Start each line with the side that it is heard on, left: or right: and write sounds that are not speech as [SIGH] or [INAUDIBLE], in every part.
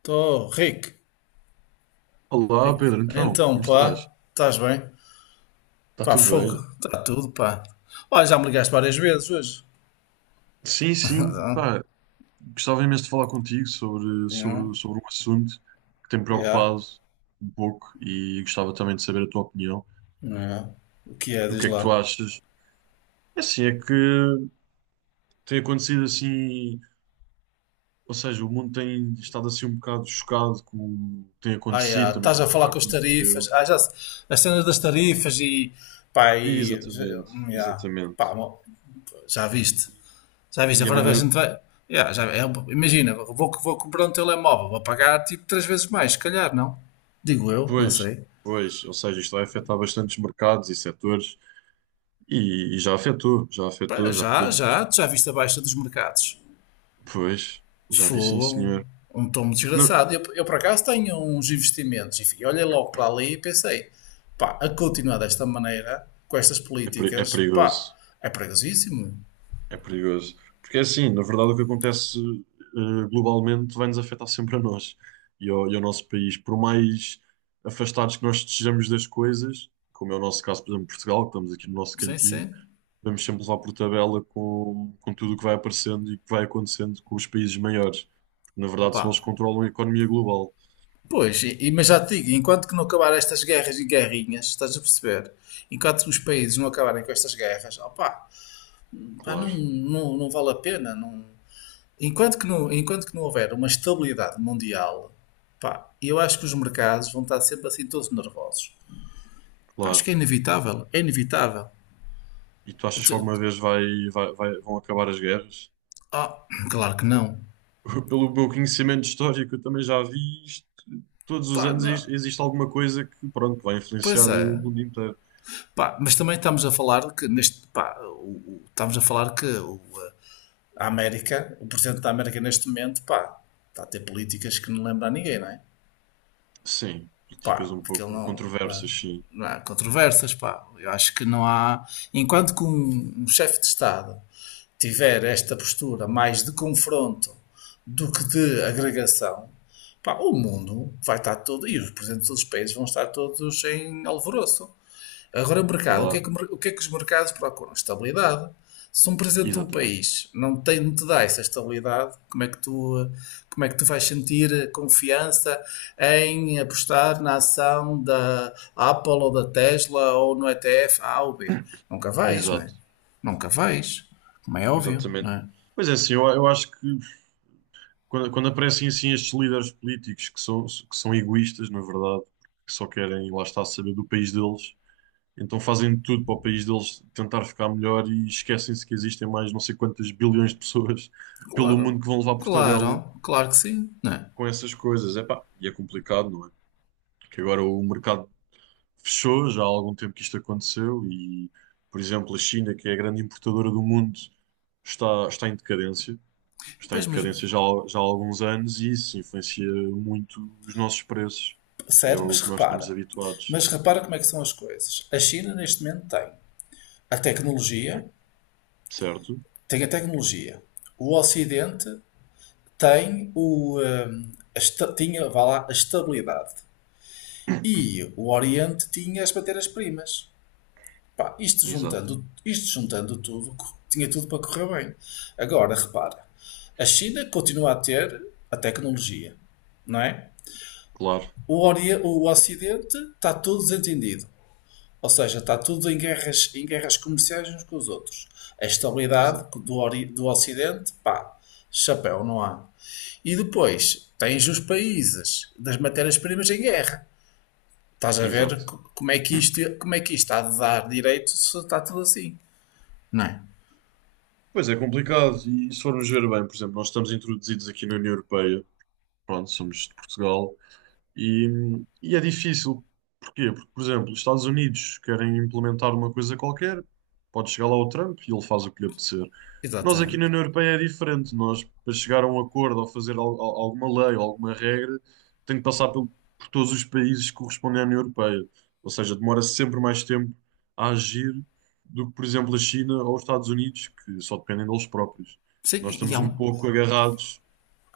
left: Tô, Rick,
right: Olá
left: Rick.
right: Pedro, então,
left: Então,
right: como estás?
left: pá, estás bem?
right: Está
left: Pá,
right: tudo
left: fogo,
right: bem?
left: está tudo, pá. Olha, já me ligaste várias vezes hoje. [LAUGHS]
right: Sim, sim,
left: Ah,
right: pá, gostava imenso de falar contigo sobre,
left: yeah,
right: sobre, sobre um assunto que tem me
left: yeah,
right: preocupado um pouco e gostava também de saber a tua opinião.
left: yeah. O que é,
right: O
left: diz
right: que é que tu
left: lá?
right: achas? É assim, é que tem acontecido assim, ou seja, o mundo tem estado assim um bocado chocado com o que tem
left: Ah,
right: acontecido,
left: yeah,
right: também
left: estás
right: com o
left: a
right: que
left: falar
right: já
left: com as tarifas.
right: aconteceu.
left: Ah, já, se- as cenas das tarifas e, pá,
right: Exatamente,
left: yeah, pá,
right: exatamente.
left: já viste. Já viste,
right: E a
left: agora a
right: maneira,
left: gente vai, yeah, já, é, imagina, vou comprar um telemóvel, vou pagar tipo três vezes mais, se calhar, não? Digo eu, não
right: pois,
left: sei.
right: pois, ou seja, isto vai afetar bastantes mercados e setores. E já afetou, já
left: Pá,
right: afetou, já podemos.
left: Já, tu já viste a baixa dos mercados.
right: Pois, já vi sim,
left: Fogo,
right: senhor.
left: um tomo
right: Porque não,
left: desgraçado. Eu por acaso tenho uns investimentos e olhei logo para ali e pensei, pá, a continuar desta maneira, com estas
right: é, é
left: políticas, pá,
right: perigoso,
left: é perigosíssimo.
right: é perigoso. Porque é assim, na verdade, o que acontece globalmente vai-nos afetar sempre a nós e ao nosso país. Por mais afastados que nós estejamos das coisas, como é o nosso caso, por exemplo, Portugal, que estamos aqui no nosso
left: Sim,
right: cantinho,
left: sim.
right: vamos sempre levar por tabela com tudo o que vai aparecendo e que vai acontecendo com os países maiores. Porque, na verdade, são eles
left: Pá.
right: que controlam a economia global.
left: Pois, mas já te digo, enquanto que não acabar estas guerras e guerrinhas, estás a perceber? Enquanto os países não acabarem com estas guerras, opá, pá,
right: Claro,
left: não vale a pena, não. Enquanto que não houver uma estabilidade mundial, pá, eu acho que os mercados vão estar sempre assim todos nervosos. Pá, acho
right: claro.
left: que é inevitável, é inevitável.
right: E tu achas que
left: Tu-
right: alguma vez vai, vão acabar as guerras?
left: Ah, claro que não.
right: [LAUGHS] Pelo meu conhecimento histórico, eu também já vi isto. Todos os
left: Pá,
right: anos
left: não.
right: existe alguma coisa que, pronto, vai influenciar
left: Pois
right: o
left: é.
right: mundo inteiro.
left: Pá, mas também estamos a falar que neste, pá, estamos a falar que o, a América, o presidente da América neste momento, pá, está a ter políticas que não lembra a ninguém, não é?
right: Sim, políticas
left: Pá,
right: um
left: porque ele
right: pouco
left: não,
right: controversas, sim,
left: não há controvérsias, pá. Eu acho que não há, enquanto que um chefe de Estado tiver esta postura mais de confronto do que de agregação, pá, o mundo vai estar todo, e os presidentes dos países vão estar todos em alvoroço. Agora, o mercado,
right: claro.
left: o que é que os mercados procuram? Estabilidade. Se um presidente de um
right: Exatamente.
left: país não tem, não te dá essa estabilidade, como é que tu, como é que tu vais sentir confiança em apostar na ação da Apple ou da Tesla ou no ETF A ou B? Nunca vais, não é?
right: Exato.
left: Nunca vais, como é óbvio, não
right: Exatamente.
left: é?
right: Mas é assim, eu acho que quando aparecem assim estes líderes políticos que são egoístas, na verdade, que só querem, lá está, saber do país deles, então fazem tudo para o país deles tentar ficar melhor e esquecem-se que existem mais não sei quantas bilhões de pessoas [LAUGHS] pelo mundo
left: Claro,
right: que vão levar por tabela
left: claro, claro que sim, não é?
right: com essas coisas. Epá, e é complicado, não é? Que agora o mercado fechou, já há algum tempo que isto aconteceu e, por exemplo, a China, que é a grande importadora do mundo, está, está em decadência. Está em
left: Pois, mas,
right: decadência já, já há alguns anos e isso influencia muito os nossos preços e é
left: sério,
right: que nós estamos habituados,
left: mas repara como é que são as coisas. A China neste momento tem a tecnologia,
right: certo?
left: tem a tecnologia. O Ocidente tem o, tinha, vá lá, a estabilidade. E o Oriente tinha as matérias-primas. Pá,
right: Exato.
left: isto juntando tudo, tinha tudo para correr bem. Agora, repara, a China continua a ter a tecnologia, não é?
right: Claro,
left: O Ocidente está todo desentendido. Ou seja, está tudo em guerras comerciais uns com os outros. A estabilidade
right: exato.
left: do Ocidente, pá, chapéu, não há. E depois tens os países das matérias-primas em guerra. Estás a
right: Exato.
left: ver como é que isto está a dar direito se está tudo assim. Não é?
right: Pois é complicado, e se formos ver bem, por exemplo, nós estamos introduzidos aqui na União Europeia, pronto, somos de Portugal. E, e é difícil. Porquê? Porque, por exemplo, os Estados Unidos querem implementar uma coisa qualquer, pode chegar lá o Trump e ele faz o que lhe apetecer. Nós aqui na
left: Exatamente.
right: União Europeia é diferente. Nós, para chegar a um acordo ou fazer alguma lei ou alguma regra, tem que passar por todos os países que correspondem à União Europeia. Ou seja, demora sempre mais tempo a agir do que, por exemplo, a China ou os Estados Unidos, que só dependem deles próprios.
left: Sim,
right: Nós
left: e
right: estamos
left: há
right: um
left: um.
right: pouco agarrados,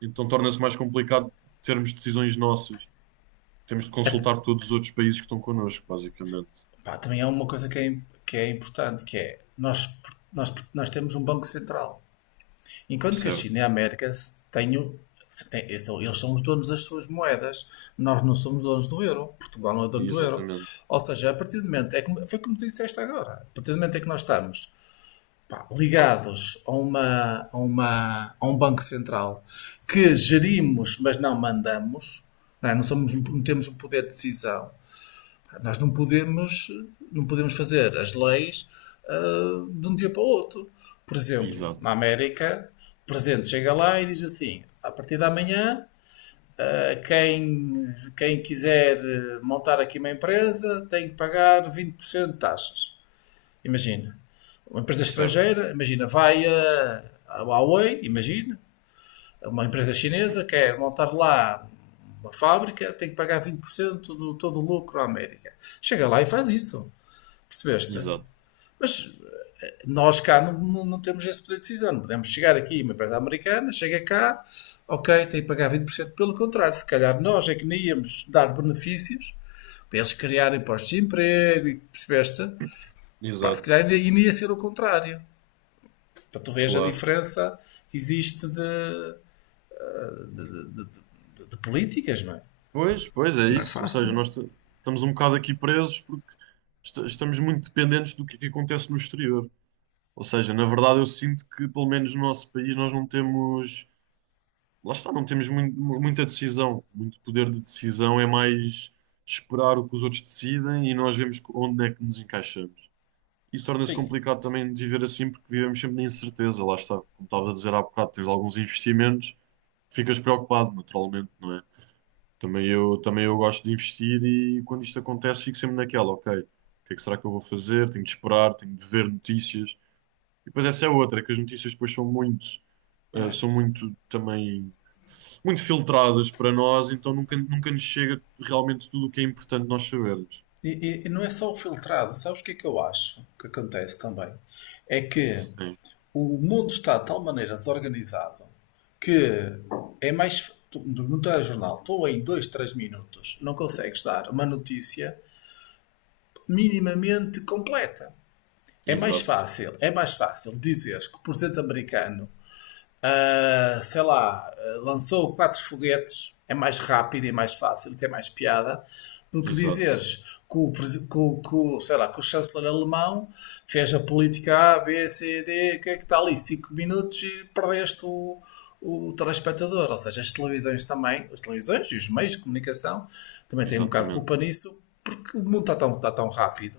right: então torna-se mais complicado termos decisões nossas. Temos de
left: Até-
right: consultar todos os outros países que estão connosco, basicamente.
left: pá, também há uma coisa que é importante, que é nós temos um Banco Central. Enquanto que a
right: Certo.
left: China e a América têm, eles são os donos das suas moedas, nós não somos donos do euro, Portugal não é dono do euro.
right: Exatamente.
left: Ou seja, a partir do momento, foi como tu disseste agora, a partir do momento em que nós estamos pá, ligados a, a um banco central que gerimos, mas não mandamos, não, é? Não temos um poder de decisão, nós não podemos, não podemos fazer as leis de um dia para o outro. Por exemplo,
right: Exato.
left: na América, o presidente chega lá e diz assim: a partir de amanhã, quem quiser montar aqui uma empresa tem que pagar 20% de taxas. Imagina. Uma empresa
right: Certo.
left: estrangeira, imagina, a Huawei, imagina, uma empresa chinesa quer montar lá uma fábrica, tem que pagar 20% do todo o lucro à América. Chega lá e faz isso. Percebeste?
right: Exato.
left: Mas nós cá não temos esse poder de decisão. Não podemos chegar aqui, uma empresa americana chega cá, ok, tem que pagar vinte por cento. Pelo contrário, se calhar nós é que nem íamos dar benefícios para eles criarem postos de emprego, e percebeste? Pá, se calhar
right: Exato.
left: ainda, ainda ia ser o contrário. Para tu veres a
right: Claro.
left: diferença que existe de políticas, não é?
right: Pois, pois é
left: E não é
right: isso. Ou seja,
left: fácil.
right: estamos um bocado aqui presos porque estamos muito dependentes do que é que acontece no exterior. Ou seja, na verdade, eu sinto que, pelo menos no nosso país, nós não temos. Lá está, não temos muita decisão. Muito poder de decisão é mais esperar o que os outros decidem e nós vemos onde é que nos encaixamos. Isso torna-se
left: Sim.
right: complicado também de viver assim, porque vivemos sempre na incerteza, lá está. Como estava a dizer há bocado, tens alguns investimentos, ficas preocupado, naturalmente, não é? Também eu gosto de investir e quando isto acontece, fico sempre naquela, ok, o que é que será que eu vou fazer? Tenho de esperar, tenho de ver notícias. E depois essa é outra, que as notícias depois são muito,
left: é?
right: são muito também, muito filtradas para nós, então nunca nos chega realmente tudo o que é importante nós sabermos.
left: E não é só o filtrado. Sabes o que é que eu acho que acontece também? É que
right: Sim,
left: o mundo está de tal maneira desorganizado que é mais. Tu, no telejornal, tu em dois três minutos não consegues dar uma notícia minimamente completa.
right: exato,
left: É mais fácil dizeres que o presidente americano lançou quatro foguetes, é mais rápido e mais fácil, tem mais piada, do que
right: exato,
left: dizeres que o, sei lá, que o chanceler alemão fez a política A, B, C, D, o que é que está ali? Cinco minutos e perdeste o telespectador. Ou seja, as televisões também, as televisões e os meios de comunicação também têm um bocado de culpa
right: exatamente.
left: nisso, porque o mundo está tão rápido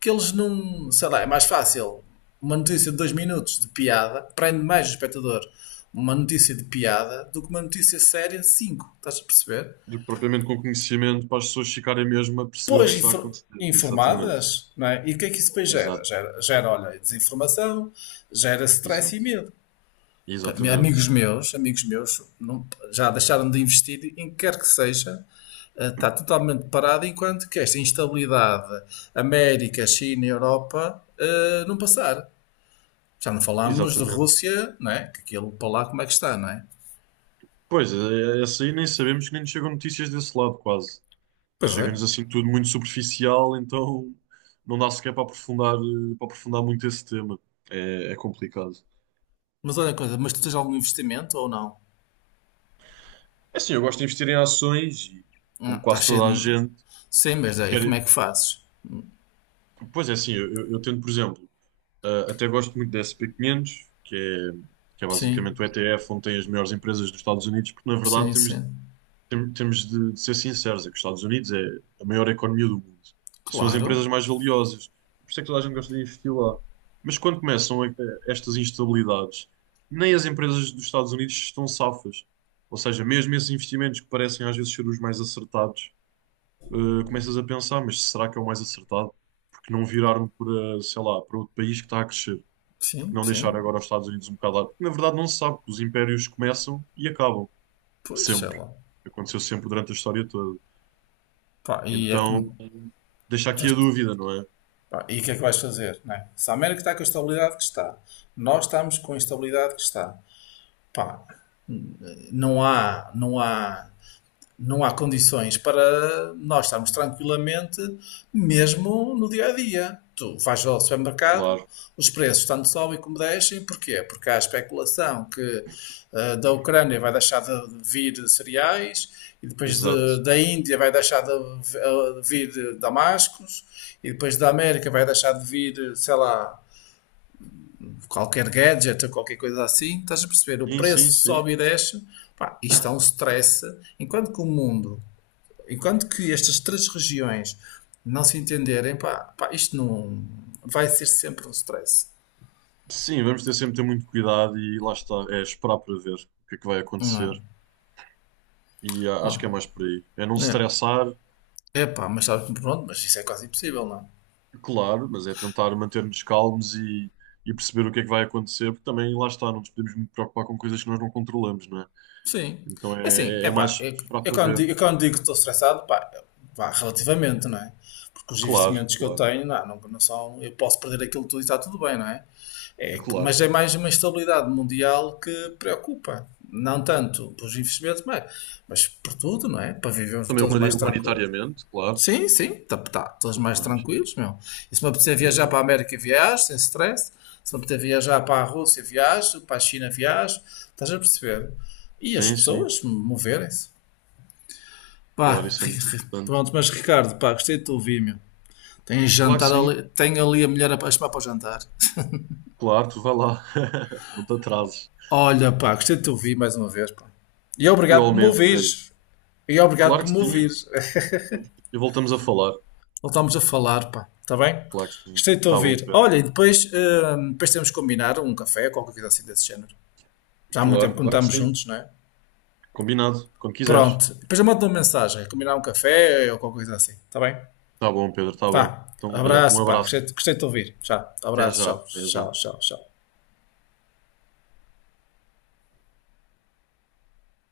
left: que eles não. Sei lá, é mais fácil. Uma notícia de dois minutos de piada prende mais o espectador uma notícia de piada do que uma notícia séria de 5. Estás a perceber?
right: Do que propriamente com conhecimento para as pessoas ficarem mesmo a perceber o que
left: Pois
right: é que está a acontecer. Exatamente.
left: informadas, não é? E o que é que isso depois gera?
right: Exato.
left: Gera olha, desinformação, gera stress e
right: Exato.
left: medo.
right: Exatamente.
left: Amigos meus, já deixaram de investir em que quer que seja, está totalmente parado enquanto que esta instabilidade América, China e Europa não passar. Já não falámos de
right: Exatamente.
left: Rússia, não é? Que aquilo para lá como é que está, não é?
right: Pois, essa aí nem sabemos, que nem nos chegam notícias desse lado, quase.
left: Pois é.
right: Chega-nos assim tudo muito superficial, então não dá sequer para aprofundar, para aprofundar muito esse tema. É, é complicado.
left: Mas olha a coisa, mas tu tens algum investimento ou não?
right: É assim, eu gosto de investir em ações e, como
left: Está
right: quase
left: cheio
right: toda a
left: de.
right: gente,
left: Sim, mas aí como
right: quer...
left: é que fazes?
right: Pois é assim, eu tento, por exemplo. Até gosto muito da SP500, que é
left: Sim,
right: basicamente o ETF onde tem as melhores empresas dos Estados Unidos, porque na verdade
left: sim,
right: temos,
left: sim.
right: temos de ser sinceros, é que os Estados Unidos é a maior economia do mundo e são as empresas
left: Claro,
right: mais valiosas. Por isso é que toda a gente gosta de investir lá. Mas quando começam estas instabilidades, nem as empresas dos Estados Unidos estão safas. Ou seja, mesmo esses investimentos que parecem às vezes ser os mais acertados, começas a pensar, mas será que é o mais acertado? Porque não viraram para, sei lá, para outro país que está a crescer? Porque
left: sim,
right: não deixar
left: sim.
right: agora os Estados Unidos um bocado lá? Porque na verdade não se sabe, que os impérios começam e acabam,
left: Pois sei
right: sempre.
left: lá.
right: Aconteceu sempre durante a história toda.
left: Pá, e é
right: Então,
left: como.
right: deixa aqui a
left: tens-
right: dúvida, não é?
left: pá, e o que é que vais fazer? Não é? Se a América está com a estabilidade que está, nós estamos com a instabilidade que está. Pá, não há. Não há condições para nós estarmos tranquilamente, mesmo no dia a dia. Tu vais ao supermercado,
right: Claro,
left: os preços tanto sobem como descem, porquê? Porque há a especulação que da Ucrânia vai deixar de vir cereais, e depois
right: exato.
left: da Índia vai deixar de vir damascos, e depois da América vai deixar de vir, sei lá, qualquer gadget ou qualquer coisa assim. Estás a perceber? O
right: Sim, sim,
left: preço
right: sim.
left: sobe e desce. Pá, isto é um stress. Enquanto que o mundo Enquanto que estas três regiões não se entenderem, pá, pá, isto não vai ser sempre um stress.
right: Sim, vamos ter sempre ter muito cuidado e lá está, é esperar para ver o que é que vai
left: Não é?
right: acontecer. E ah, acho que
left: Oh,
right: é mais por aí. É não se
left: é.
right: estressar,
left: É pá, mas sabe, pronto, mas isso é quase impossível, não é?
right: claro, mas é tentar manter-nos calmos e perceber o que é que vai acontecer, porque também lá está, não nos podemos muito preocupar com coisas que nós não controlamos, não é?
left: Sim.
right: Então
left: É assim,
right: é,
left: é
right: é
left: pá,
right: mais
left: eu,
right: esperar para ver.
left: eu quando digo que estou estressado, pá, vá, relativamente, não é? Porque os
right: Claro,
left: investimentos que eu
right: claro,
left: tenho, não são, eu posso perder aquilo tudo e está tudo bem, não é?
right: claro.
left: Mas é mais uma estabilidade mundial que preocupa. Não tanto pelos investimentos, mas por tudo, não é? Para vivermos
right: Também
left: todos mais tranquilos.
right: humanitariamente, claro,
left: Sim, sim, tá, tá, todos
right: tudo
left: mais
right: mais.
left: tranquilos, meu. E se me apetecer viajar para
right: Exato.
left: a América, viajo, sem stress. Se me apetecer viajar para a Rússia, viajo, para a China, viajo. Estás a perceber? E as
right: Sim, sim,
left: pessoas moverem-se.
right: claro,
left: Pá,
right: isso é muito
left: [LAUGHS]
right: importante.
left: pronto, mas Ricardo, pá, gostei de te ouvir, meu. Tem
right: E claro que
left: jantar
right: sim,
left: ali, tem ali a mulher a chamar para o jantar.
right: claro, tu vai lá, [LAUGHS] não te atrases.
left: Olha, pá, gostei de te ouvir mais uma vez, pá. E obrigado por me
right: Igualmente, Pedro.
left: ouvires. E obrigado
right: Claro
left: por
right: que
left: me
right: sim,
left: ouvires.
right: e voltamos a falar.
left: Voltámos a falar, pá. Está bem?
right: Claro que sim,
left: Gostei de te
right: tá bom,
left: ouvir.
right: Pedro.
left: Olha, e depois, depois temos que combinar um café, qualquer coisa assim desse género. Já há muito tempo
right: Claro,
left: que não
right: claro que
left: estamos
right: sim.
left: juntos, não é?
right: Combinado, quando quiseres.
left: Pronto. Depois eu mando uma mensagem. Combinar um café ou qualquer coisa assim. Está bem?
right: Tá bom, Pedro, tá bom.
left: Pá.
right: Então, olha, um
left: Abraço, pá. Gostei,
right: abraço.
left: gostei de te ouvir. Tchau.
right: Até
left: Abraço.
right: já,
left: Tchau.
right: até já.
left: Tchau, tchau, tchau.